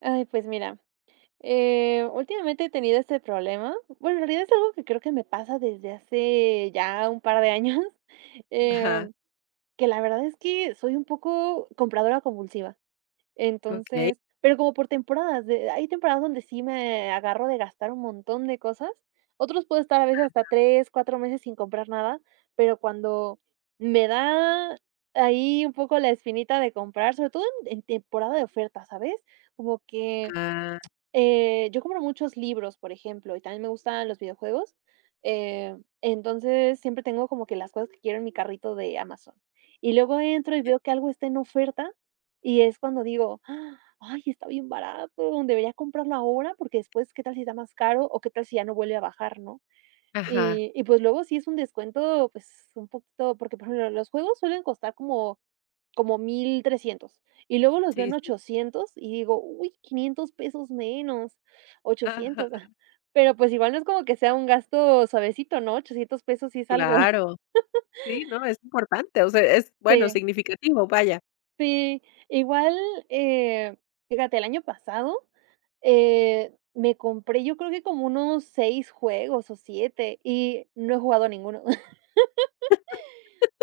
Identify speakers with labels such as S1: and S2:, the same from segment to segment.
S1: Ay, pues mira, últimamente he tenido este problema. Bueno, en realidad es algo que creo que me pasa desde hace ya un par de años.
S2: Ajá,
S1: em, que la verdad es que soy un poco compradora compulsiva.
S2: okey.
S1: Entonces, pero como por temporadas, hay temporadas donde sí me agarro de gastar un montón de cosas. Otros puedo estar a veces hasta 3, 4 meses sin comprar nada, pero cuando me da ahí un poco la espinita de comprar, sobre todo en temporada de oferta, ¿sabes? Como que
S2: Ah,
S1: yo compro muchos libros, por ejemplo, y también me gustan los videojuegos. Eh, entonces, siempre tengo como que las cosas que quiero en mi carrito de Amazon. Y luego entro y
S2: ya.
S1: veo que algo está en oferta, y es cuando digo: "Ah, ay, está bien barato, debería comprarlo ahora, porque después, ¿qué tal si está más caro o qué tal si ya no vuelve a bajar?, ¿no?".
S2: Ajá,
S1: Y pues luego sí es un descuento, pues un poquito, porque por ejemplo los juegos suelen costar como como 1,300. Y luego los veo
S2: sí,
S1: en
S2: sí.
S1: 800 y digo: "Uy, 500 pesos menos,
S2: Ajá,
S1: 800". Pero, pues, igual no es como que sea un gasto suavecito, ¿no? 800 pesos sí es algo.
S2: claro. Sí, no, es importante, o sea, es bueno,
S1: Sí,
S2: significativo, vaya.
S1: sí. Igual, eh, fíjate, el año pasado, me compré yo creo que como unos 6 juegos o 7 y no he jugado ninguno.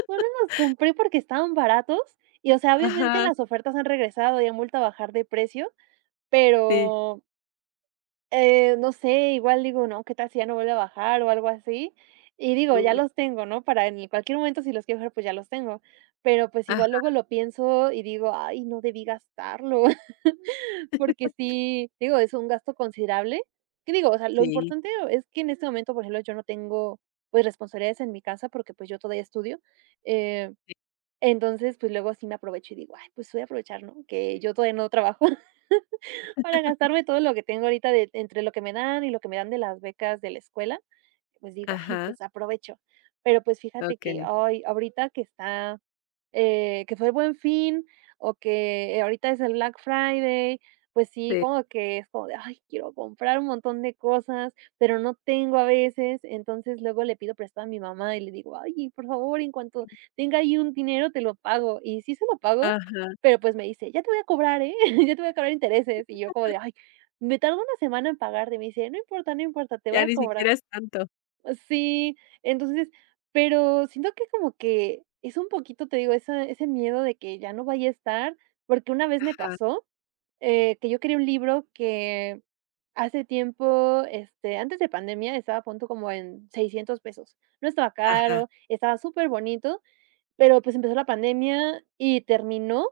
S1: Solo los compré porque estaban baratos y, o sea, obviamente
S2: Ajá,
S1: las ofertas han regresado y han vuelto a bajar de precio,
S2: sí.
S1: pero no sé, igual digo, no, ¿qué tal si ya no vuelve a bajar o algo así? Y digo, ya
S2: Uy.
S1: los tengo, ¿no? Para en cualquier momento, si los quiero usar, pues ya los tengo. Pero pues
S2: Ah,
S1: igual luego lo pienso y digo, ay, no debí gastarlo. Porque sí, digo, es un gasto considerable. ¿Qué digo? O sea, lo
S2: sí,
S1: importante es que en este momento, por ejemplo, yo no tengo pues responsabilidades en mi casa, porque pues yo todavía estudio. eh,
S2: sí.
S1: entonces, pues luego sí me aprovecho y digo, ay, pues voy a aprovechar, ¿no? Que yo todavía no trabajo. Para gastarme todo lo que tengo ahorita, de entre lo que me dan y lo que me dan de las becas de la escuela, pues digo: "Ay,
S2: Ajá,
S1: pues aprovecho". Pero, pues, fíjate que
S2: okey.
S1: hoy ahorita que está, que fue el Buen Fin, o que, ahorita es el Black Friday, pues sí,
S2: Sí.
S1: como que es como de: "Ay, quiero comprar un montón de cosas", pero no tengo a veces. Entonces, luego le pido prestado a mi mamá y le digo: "Ay, por favor, en cuanto tenga ahí un dinero, te lo pago". Y sí se lo pago,
S2: Ajá,
S1: pero, pues, me dice: "Ya te voy a cobrar, ¿eh? Ya te voy a cobrar intereses". Y yo como de: "Ay, me tardo una semana en pagarte". Y me dice: "No importa, no importa, te voy
S2: ya
S1: a
S2: ni
S1: cobrar".
S2: siquiera es tanto.
S1: Sí, entonces, pero siento que como que es un poquito, te digo, esa ese miedo de que ya no vaya a estar, porque una vez me
S2: Ajá,
S1: pasó, que yo quería un libro que hace tiempo, este, antes de pandemia, estaba a punto como en 600 pesos. No estaba
S2: ajá,
S1: caro, estaba súper bonito, pero, pues, empezó la pandemia y terminó,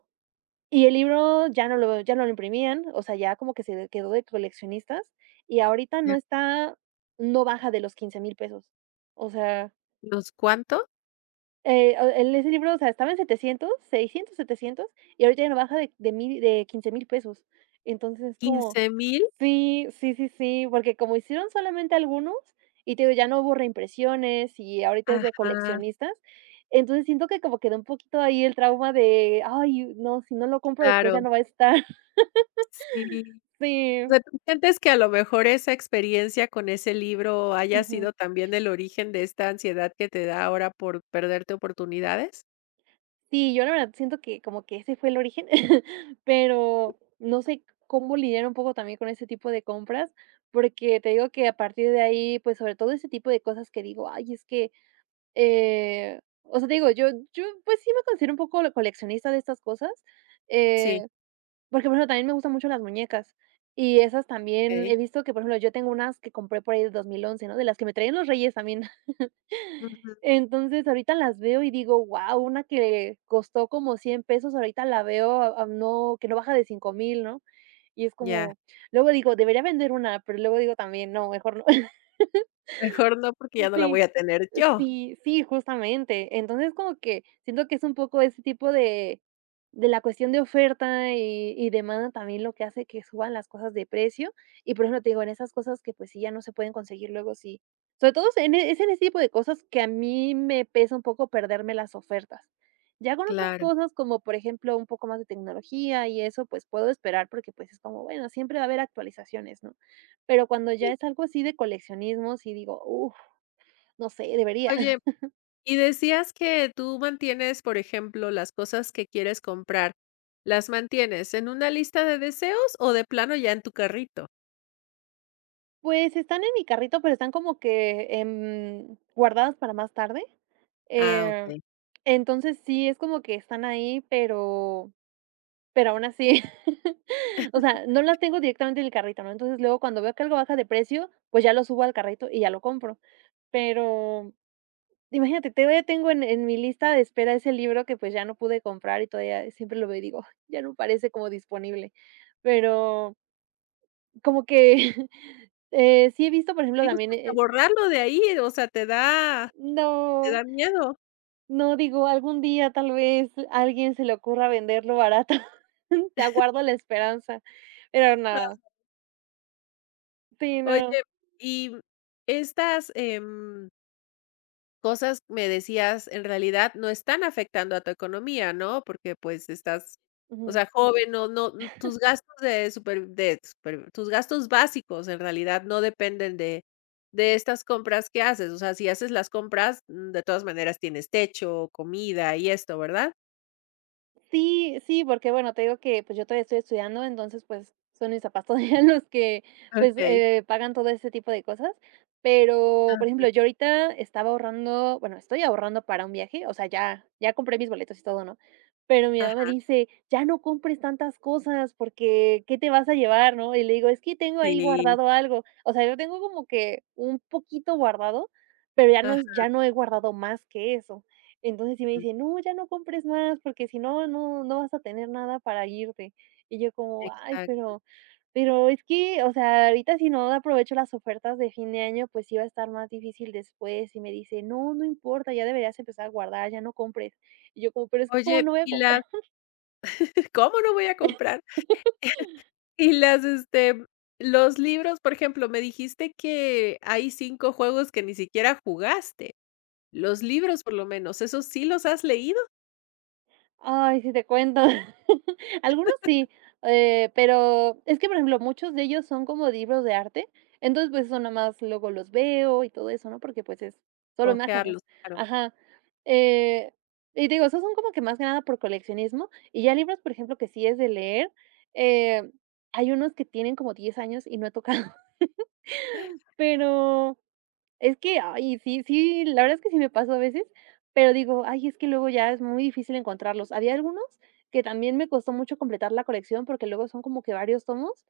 S1: y el libro ya no lo imprimían, o sea, ya como que se quedó de coleccionistas, y ahorita
S2: ya.
S1: no baja de los 15,000 pesos. O sea,
S2: ¿Los cuánto?
S1: o el ese libro, o sea, estaba en 700, 600, 700, y ahorita ya no baja de 15,000 pesos. Entonces, es como
S2: ¿15,000?
S1: sí, sí, sí, sí, porque como hicieron solamente algunos, y te digo, ya no hubo reimpresiones, y ahorita es de
S2: Ajá,
S1: coleccionistas. Entonces siento que como quedó un poquito ahí el trauma de: "Ay, no, si no lo compro después, ya
S2: claro.
S1: no va a estar".
S2: Sí. O
S1: Sí.
S2: sea, ¿tú sientes que a lo mejor esa experiencia con ese libro haya
S1: Ujú.
S2: sido también el origen de esta ansiedad que te da ahora por perderte oportunidades?
S1: Sí, yo la verdad siento que como que ese fue el origen, pero no sé cómo lidiar un poco también con ese tipo de compras, porque te digo que a partir de ahí, pues, sobre todo ese tipo de cosas que digo: "Ay, es que", o sea, te digo, yo, pues, sí me considero un poco la coleccionista de estas cosas,
S2: Sí,
S1: eh, porque, por ejemplo, también me gustan mucho las muñecas, y esas también
S2: okey.
S1: he visto que, por ejemplo, yo tengo unas que compré por ahí del 11, ¿no? De las que me traían los Reyes también.
S2: Ujú,
S1: Entonces, ahorita las veo y digo: "Guau", una que costó como 100 pesos, ahorita la veo a no, que no baja de 5,000, ¿no? Y es
S2: ya.
S1: como luego digo: "Debería vender una", pero luego digo también: "No, mejor no".
S2: Mejor no, porque ya no la voy
S1: Sí,
S2: a tener yo.
S1: sí, sí, justamente. Entonces, como que siento que es un poco ese tipo de la cuestión de oferta y demanda también lo que hace que suban las cosas de precio. Y, por ejemplo, te digo, en esas cosas que, pues, sí ya no se pueden conseguir, luego sí, sobre todo en e es en ese tipo de cosas que a mí me pesa un poco perderme las ofertas. Ya con otras
S2: Claro.
S1: cosas, como por ejemplo, un poco más de tecnología y eso, pues, puedo esperar, porque, pues, es como, bueno, siempre va a haber actualizaciones, ¿no? Pero cuando ya
S2: Sí.
S1: es algo así de coleccionismo, sí digo: uff, no sé,
S2: Oye,
S1: debería.
S2: y decías que tú mantienes, por ejemplo, las cosas que quieres comprar, ¿las mantienes en una lista de deseos o de plano ya en tu carrito?
S1: Pues, están en mi carrito, pero están como que, guardadas para más tarde.
S2: Ah,
S1: eh,
S2: okey.
S1: entonces sí, es como que están ahí, pero aún así, o sea, no las tengo directamente en el carrito, ¿no? Entonces, luego cuando veo que algo baja de precio, pues, ya lo subo al carrito y ya lo compro. Pero imagínate, todavía tengo en mi lista de espera ese libro que, pues, ya no pude comprar, y todavía siempre lo veo y digo: "Ay, ya no parece como disponible", pero como que, sí he visto, por ejemplo,
S2: ¿Te
S1: también,
S2: gusta hasta borrarlo de ahí? O sea, te
S1: no,
S2: da miedo?
S1: no digo, algún día tal vez alguien se le ocurra venderlo barato. Te aguardo la esperanza, pero no, sí,
S2: Oye,
S1: no.
S2: y estas, cosas, me decías, en realidad no están afectando a tu economía, ¿no? Porque, pues, estás, o
S1: Ujú.
S2: sea, joven, no no n- tus gastos de super tus gastos básicos, en realidad, no dependen de estas compras que haces. O sea, si haces las compras, mm, de todas maneras tienes techo, comida y esto, ¿verdad?
S1: Sí, sí, porque bueno, te digo que, pues, yo todavía estoy estudiando, entonces, pues, son mis papás todavía los que, pues,
S2: Okey.
S1: pagan todo ese tipo de cosas. Pero, por
S2: Ah.
S1: ejemplo, yo ahorita estaba ahorrando, bueno, estoy ahorrando para un viaje, o sea, ya compré mis boletos y todo, ¿no? Pero mi mamá me
S2: Ajá,
S1: dice: "Ya no compres tantas cosas, porque, ¿qué te vas a llevar?, ¿no?". Y le digo: "Es que tengo ahí
S2: sí.
S1: guardado algo". O sea, yo tengo como que un poquito guardado, pero
S2: Ajá,
S1: ya no he guardado más que eso. Entonces sí me dice: "No, ya no compres más, porque si no, no vas a tener nada para irte". Y yo como: "Ay,
S2: exacto.
S1: pero es que, o sea, ahorita si no aprovecho las ofertas de fin de año, pues sí va a estar más difícil después". Y me dice: "No, no importa, ya deberías empezar a guardar, ya no compres". Y yo como: "Pero es que, como
S2: Oye,
S1: no voy a
S2: y las
S1: comprar?".
S2: ¿cómo no voy a comprar? Y las, los libros, por ejemplo, me dijiste que hay 5 juegos que ni siquiera jugaste. Los libros, por lo menos, ¿esos sí los has leído?
S1: Ay, si te cuento. Algunos sí, pero es que, por ejemplo, muchos de ellos son como libros de arte, entonces, pues, eso nada más luego los veo y todo eso, ¿no? Porque, pues, es solo
S2: Ojearlos,
S1: imágenes.
S2: claro.
S1: Ajá. Eh, y te digo, esos son como que más que nada por coleccionismo, y ya libros, por ejemplo, que sí es de leer, eh, hay unos que tienen como 10 años y no he tocado. Pero es que, ay, sí, sí, la verdad es que sí me pasó a veces, pero digo: "Ay, es que luego ya es muy difícil encontrarlos". Había algunos que también me costó mucho completar la colección, porque luego son como que varios tomos,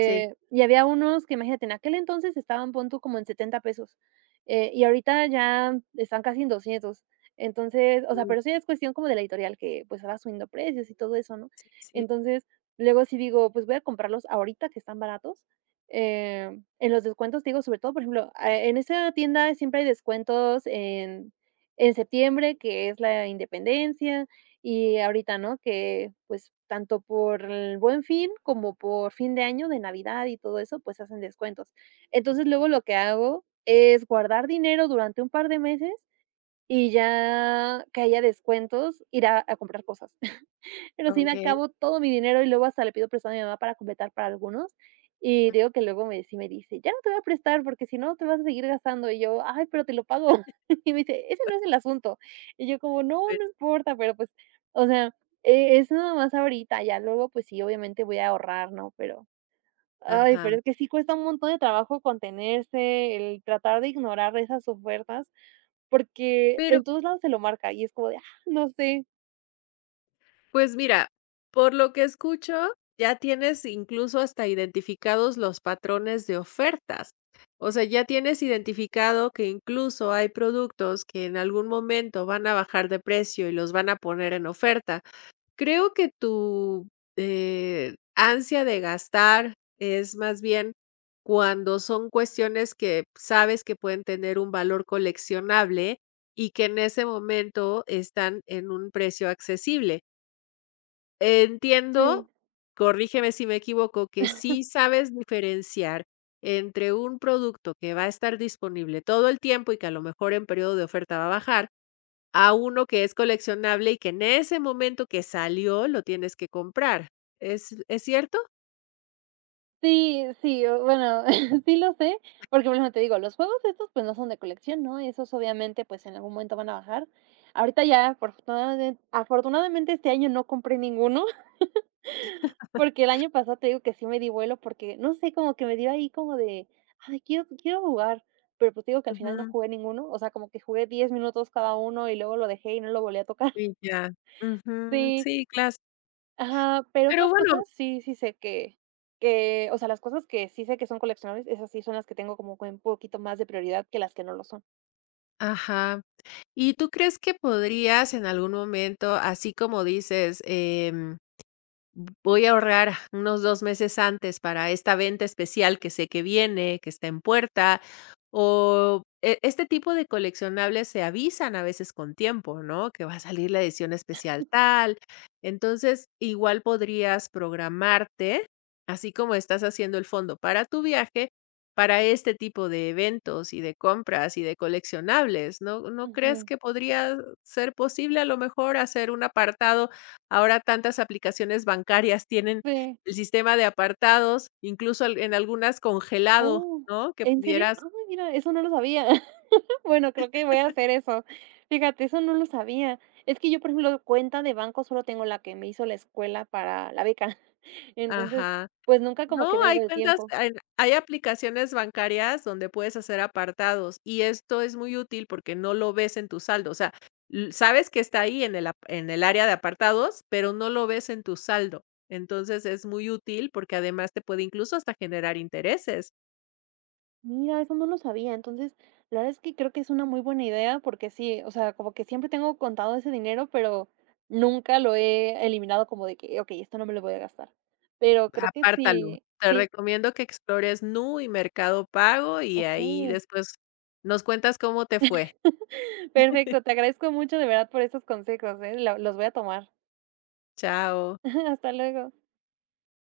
S2: Sí.
S1: y había unos que, imagínate, en aquel entonces estaban, pon tú, como en 70 pesos, y ahorita ya están casi en 200. Entonces, o sea,
S2: Mm,
S1: pero eso ya es cuestión como de la editorial que, pues, va subiendo precios y todo eso, ¿no?
S2: sí, sí.
S1: Entonces, luego sí digo: "Pues voy a comprarlos ahorita que están baratos", eh en los descuentos. Te digo, sobre todo, por ejemplo, ah, en esa tienda siempre hay descuentos en septiembre, que es la independencia, y ahorita, ¿no? Que, pues, tanto por el Buen Fin como por fin de año, de Navidad y todo eso, pues, hacen descuentos. Entonces, luego lo que hago es guardar dinero durante un par de meses, y ya que haya descuentos, ir a comprar cosas. Pero sí me
S2: Okey.
S1: acabo todo mi dinero y luego hasta le pido prestado a mi mamá para completar para algunos. Y
S2: Mm,
S1: digo que luego me sí me dice: "Ya no te voy a prestar porque si no te vas a seguir gastando". Y yo: "Ay, pero te lo pago". Y me dice: "Ese no es el asunto". Y yo como: "No,
S2: pues
S1: no importa", pero pues, o sea, es nada más ahorita, ya luego, pues sí, obviamente voy a ahorrar, ¿no? Pero, ay,
S2: ajá.
S1: pero es que sí cuesta un montón de trabajo contenerse, el tratar de ignorar esas ofertas, porque
S2: Pero,
S1: en todos lados te lo marca y es como de, ah, no sé.
S2: pues mira, por lo que escucho, ya tienes incluso hasta identificados los patrones de ofertas. O sea, ya tienes identificado que incluso hay productos que en algún momento van a bajar de precio y los van a poner en oferta. Creo que tu ansia de gastar es más bien cuando son cuestiones que sabes que pueden tener un valor coleccionable y que en ese momento están en un precio accesible. Entiendo,
S1: Sí.
S2: corrígeme si me equivoco, que sí sabes diferenciar entre un producto que va a estar disponible todo el tiempo y que a lo mejor en periodo de oferta va a bajar a uno que es coleccionable y que en ese momento que salió lo tienes que comprar. Es cierto?
S1: Sí, sí, o bueno, sí lo sé, porque, por ejemplo, te digo, los juegos estos, pues, no son de colección, ¿no? Esos, obviamente, pues, en algún momento van a bajar. Ahorita ya, por afortunadamente, este año no compré ninguno. Porque el año pasado te digo que sí me di vuelo, porque, no sé, como que me dio ahí como de: "Ay, quiero jugar", pero, pues, te digo que al final no
S2: Ujú,
S1: jugué ninguno, o sea, como que jugué 10 minutos cada uno y luego lo dejé y no lo volví a tocar.
S2: y ya. Ujú,
S1: Sí.
S2: sí, claro.
S1: Ajá, pero
S2: Pero
S1: otras
S2: bueno,
S1: cosas sí, sí sé que, o sea, las cosas que sí sé que son coleccionables, esas sí son las que tengo como que un poquito más de prioridad que las que no lo son.
S2: ajá. ¿Y tú crees que podrías en algún momento, así como dices, voy a ahorrar unos 2 meses antes para esta venta especial que sé que viene, que está en puerta, o e este tipo de coleccionables se avisan a veces con tiempo, ¿no? Que va a salir la edición especial tal. Entonces, igual podrías programarte, así como estás haciendo el fondo para tu viaje, para este tipo de eventos y de compras y de coleccionables, ¿no no crees
S1: Ujú.
S2: que podría ser posible, a lo mejor, hacer un apartado? Ahora tantas aplicaciones bancarias tienen
S1: Sí.
S2: el sistema de apartados, incluso al en algunas congelado,
S1: Oh,
S2: ¿no? Que
S1: ¿en serio?
S2: pudieras
S1: Ah, mira, eso no lo sabía. Bueno, creo que voy a hacer eso. Fíjate, eso no lo sabía. Es que yo, por ejemplo, cuenta de banco solo tengo la que me hizo la escuela para la beca. Entonces,
S2: ajá.
S1: pues nunca como
S2: No,
S1: que me he
S2: hay
S1: dado el
S2: cuentas,
S1: tiempo.
S2: hay hay aplicaciones bancarias donde puedes hacer apartados, y esto es muy útil porque no lo ves en tu saldo, o sea, l sabes que está ahí en el ap en el área de apartados, pero no lo ves en tu saldo. Entonces, es muy útil porque además te puede incluso hasta generar intereses.
S1: Mira, eso no lo sabía. Entonces, la verdad es que creo que es una muy buena idea, porque sí, o sea, como que siempre tengo contado ese dinero, pero nunca lo he eliminado como de que, ok, esto no me lo voy a gastar. Pero creo que
S2: Apártalo.
S1: sí,
S2: Te
S1: sí,
S2: recomiendo que explores Nu y Mercado Pago, y
S1: ok.
S2: ahí después nos cuentas cómo te fue.
S1: Perfecto, te agradezco mucho de verdad por estos consejos, ¿eh? Los voy a tomar.
S2: Chao.
S1: Hasta luego.